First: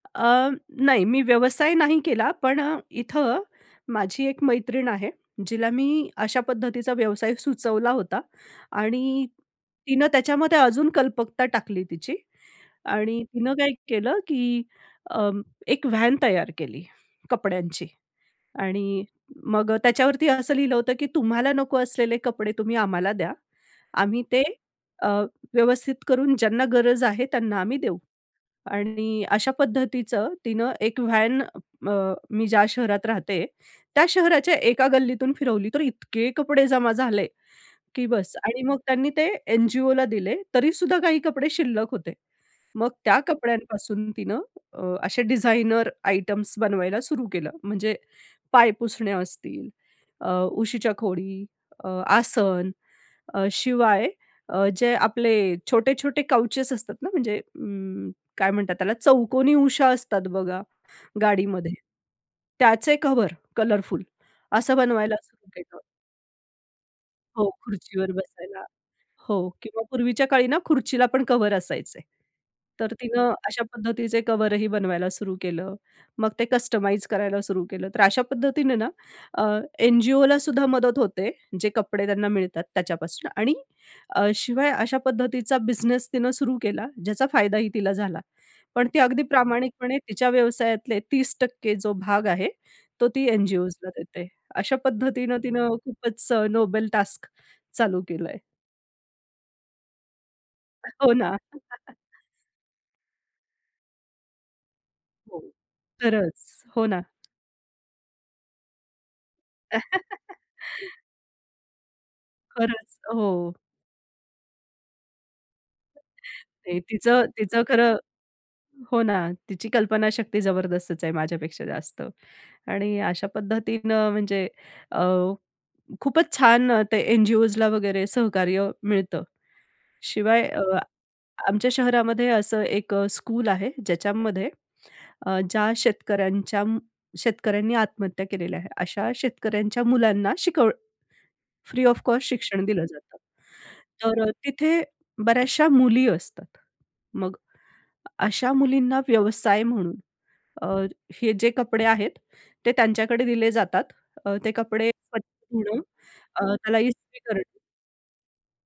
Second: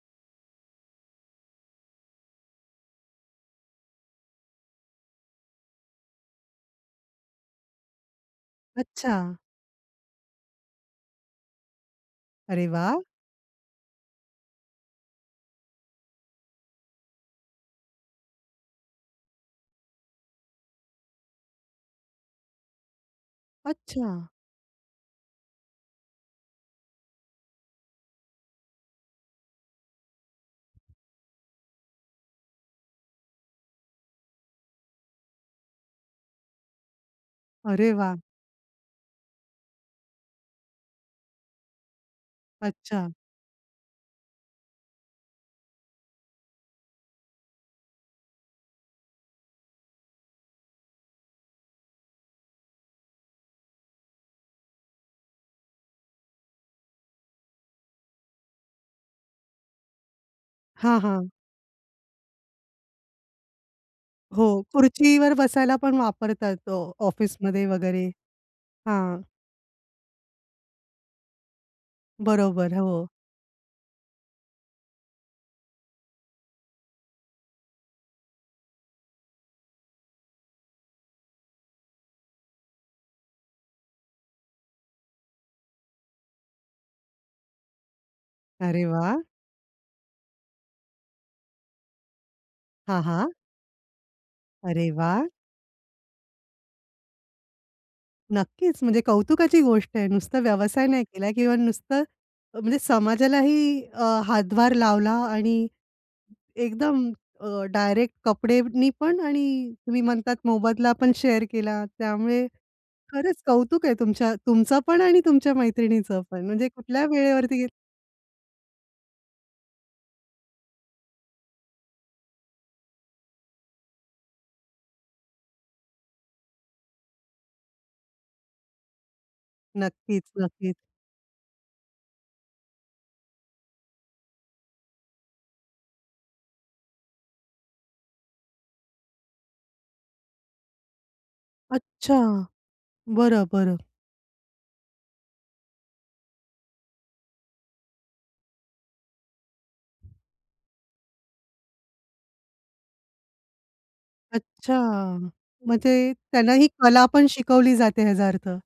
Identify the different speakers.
Speaker 1: अ, नाही, मी व्यवसाय नाही केला, पण अ, इथं माझी एक मैत्रीण आहे, जिला मी अशा पद्धतीचा व्यवसाय सुचवला होता आणि
Speaker 2: अच्छा.
Speaker 1: तिनं त्याच्यामध्ये अजून कल्पकता टाकली तिची
Speaker 2: अरे वाह!
Speaker 1: आणि तिनं काय केलं, की अं, एक व्हॅन तयार केली कपड्यांची आणि मग अ, त्याच्यावरती असं लिहिलं होतं की तुम्हाला नको असलेले कपडे तुम्ही आम्हाला द्या, आम्ही
Speaker 2: अच्छा.
Speaker 1: ते अ, व्यवस्थित करून ज्यांना गरज आहे त्यांना आम्ही देऊ. आणि अशा पद्धतीचं तिनं एक व्हॅन अ, मी ज्या शहरात राहते, त्या शहराच्या एका गल्लीतून फिरवली, तर इतके कपडे जमा झाले
Speaker 2: अरे
Speaker 1: की
Speaker 2: वाह!
Speaker 1: बस. आणि मग त्यांनी ते एन-जी-ओला दिले, तरी सुद्धा काही कपडे शिल्लक होते. मग
Speaker 2: अच्छा.
Speaker 1: त्या कपड्यांपासून तिनं अ, असे डिझाइनर आयटम्स बनवायला सुरू केलं. म्हणजे पायपुसण्या असतील, अ, उशीच्या खोळी, अ, आसन, अ, शिवाय अ, जे आपले छोटे-छोटे काउचेस असतात ना म्हणजे अं, काय म्हणतात त्याला चौकोनी उशा असतात बघा
Speaker 2: हां, हां.
Speaker 1: गाडीमध्ये. त्याचे कव्हर, कलरफुल
Speaker 2: हो,
Speaker 1: असं बनवायला
Speaker 2: खुर्चीवर
Speaker 1: सुरू
Speaker 2: बसायला
Speaker 1: केलं.
Speaker 2: पण वापरतात. हो,
Speaker 1: हो,
Speaker 2: ऑफिसमध्ये वगैरे.
Speaker 1: खुर्चीवर बसायला.
Speaker 2: हां.
Speaker 1: हो किंवा पूर्वीच्या काळी ना खुर्चीला पण कव्हर असायचे.
Speaker 2: बरोबर,
Speaker 1: तर
Speaker 2: हो.
Speaker 1: तिनं अशा पद्धतीचे कव्हरही बनवायला सुरू केलं. मग ते कस्टमाइज करायला सुरू केलं. तर अशा पद्धतीने ना अ, एन-जी-ओला सुद्धा मदत होते, जे कपडे त्यांना मिळतात त्याच्यापासनं आणि अ, शिवाय अशा पद्धतीचा बिझनेस तिनं सुरू केला ज्याचा फायदाही तिला झाला.
Speaker 2: अरे
Speaker 1: पण ती
Speaker 2: वाह!
Speaker 1: अगदी प्रामाणिकपणे तिच्या व्यवसायातले 30% जो भाग आहे,
Speaker 2: हां,
Speaker 1: तो ती
Speaker 2: हां.
Speaker 1: एन-जी-ओजला देते. अशा
Speaker 2: अरे वाह!
Speaker 1: पद्धतीनं तिनं खूपच अ, नोबेल टास्क चालू केलंय.
Speaker 2: नक्कीच. म्हणजे कौतुकाची गोष्ट आहे नुसतं व्यवसाय नाही
Speaker 1: हो ना.
Speaker 2: केला किंवा नुसतं अ म्हणजे समाजालाही अ, हातभार लावला
Speaker 1: हो,
Speaker 2: आणि
Speaker 1: खरंच. हो ना.
Speaker 2: एकदम अ, डायरेक्ट अ, कपडेनी पण आणि तुम्ही म्हणतात मोबदला पण शेअर केला. त्यामुळे
Speaker 1: खरंच,
Speaker 2: खरंच
Speaker 1: हो.
Speaker 2: कौतुक आहे तुमच्या तुमचं पण आणि तुमच्या मैत्रिणीचं पण. म्हणजे
Speaker 1: ते
Speaker 2: कुठल्या
Speaker 1: तिचं
Speaker 2: वेळेवरती
Speaker 1: तिचं
Speaker 2: गे
Speaker 1: खरं हो ना, तिची कल्पनाशक्ती जबरदस्तच आहे माझ्यापेक्षा जास्त आणि अशा पद्धतीनं म्हणजे अ, खूपच छान अ, ते एन-जी-ओजला वगैरे सहकार्य मिळतं.
Speaker 2: नक्कीच,
Speaker 1: शिवाय अ,
Speaker 2: नक्कीच.
Speaker 1: आमच्या शहरामध्ये असं एक अ, स्कूल आहे, ज्याच्यामध्ये अ, ज्या शेतकऱ्यांच्या अं, शेतकऱ्यांनी आत्महत्या केलेल्या आहे. अशा शेतकऱ्यांच्या मुलांना शिकवण फ्री ऑफ
Speaker 2: अच्छा.
Speaker 1: कॉस्ट शिक्षण दिलं जातं.
Speaker 2: बरं, बरं.
Speaker 1: तर अ, तिथे बऱ्याचशा मुली असतात. मग अशा मुलींना व्यवसाय म्हणून अ, हे जे कपडे आहेत, ते त्यांच्याकडे दिले जातात अ, ते
Speaker 2: अच्छा,
Speaker 1: कपडे [unintelligible] धुणं,
Speaker 2: म्हणजे
Speaker 1: अ,
Speaker 2: त्यांना ही
Speaker 1: त्याला
Speaker 2: कला
Speaker 1: इस्त्री
Speaker 2: पण
Speaker 1: करणं
Speaker 2: शिकवली जाते याचा अर्थ.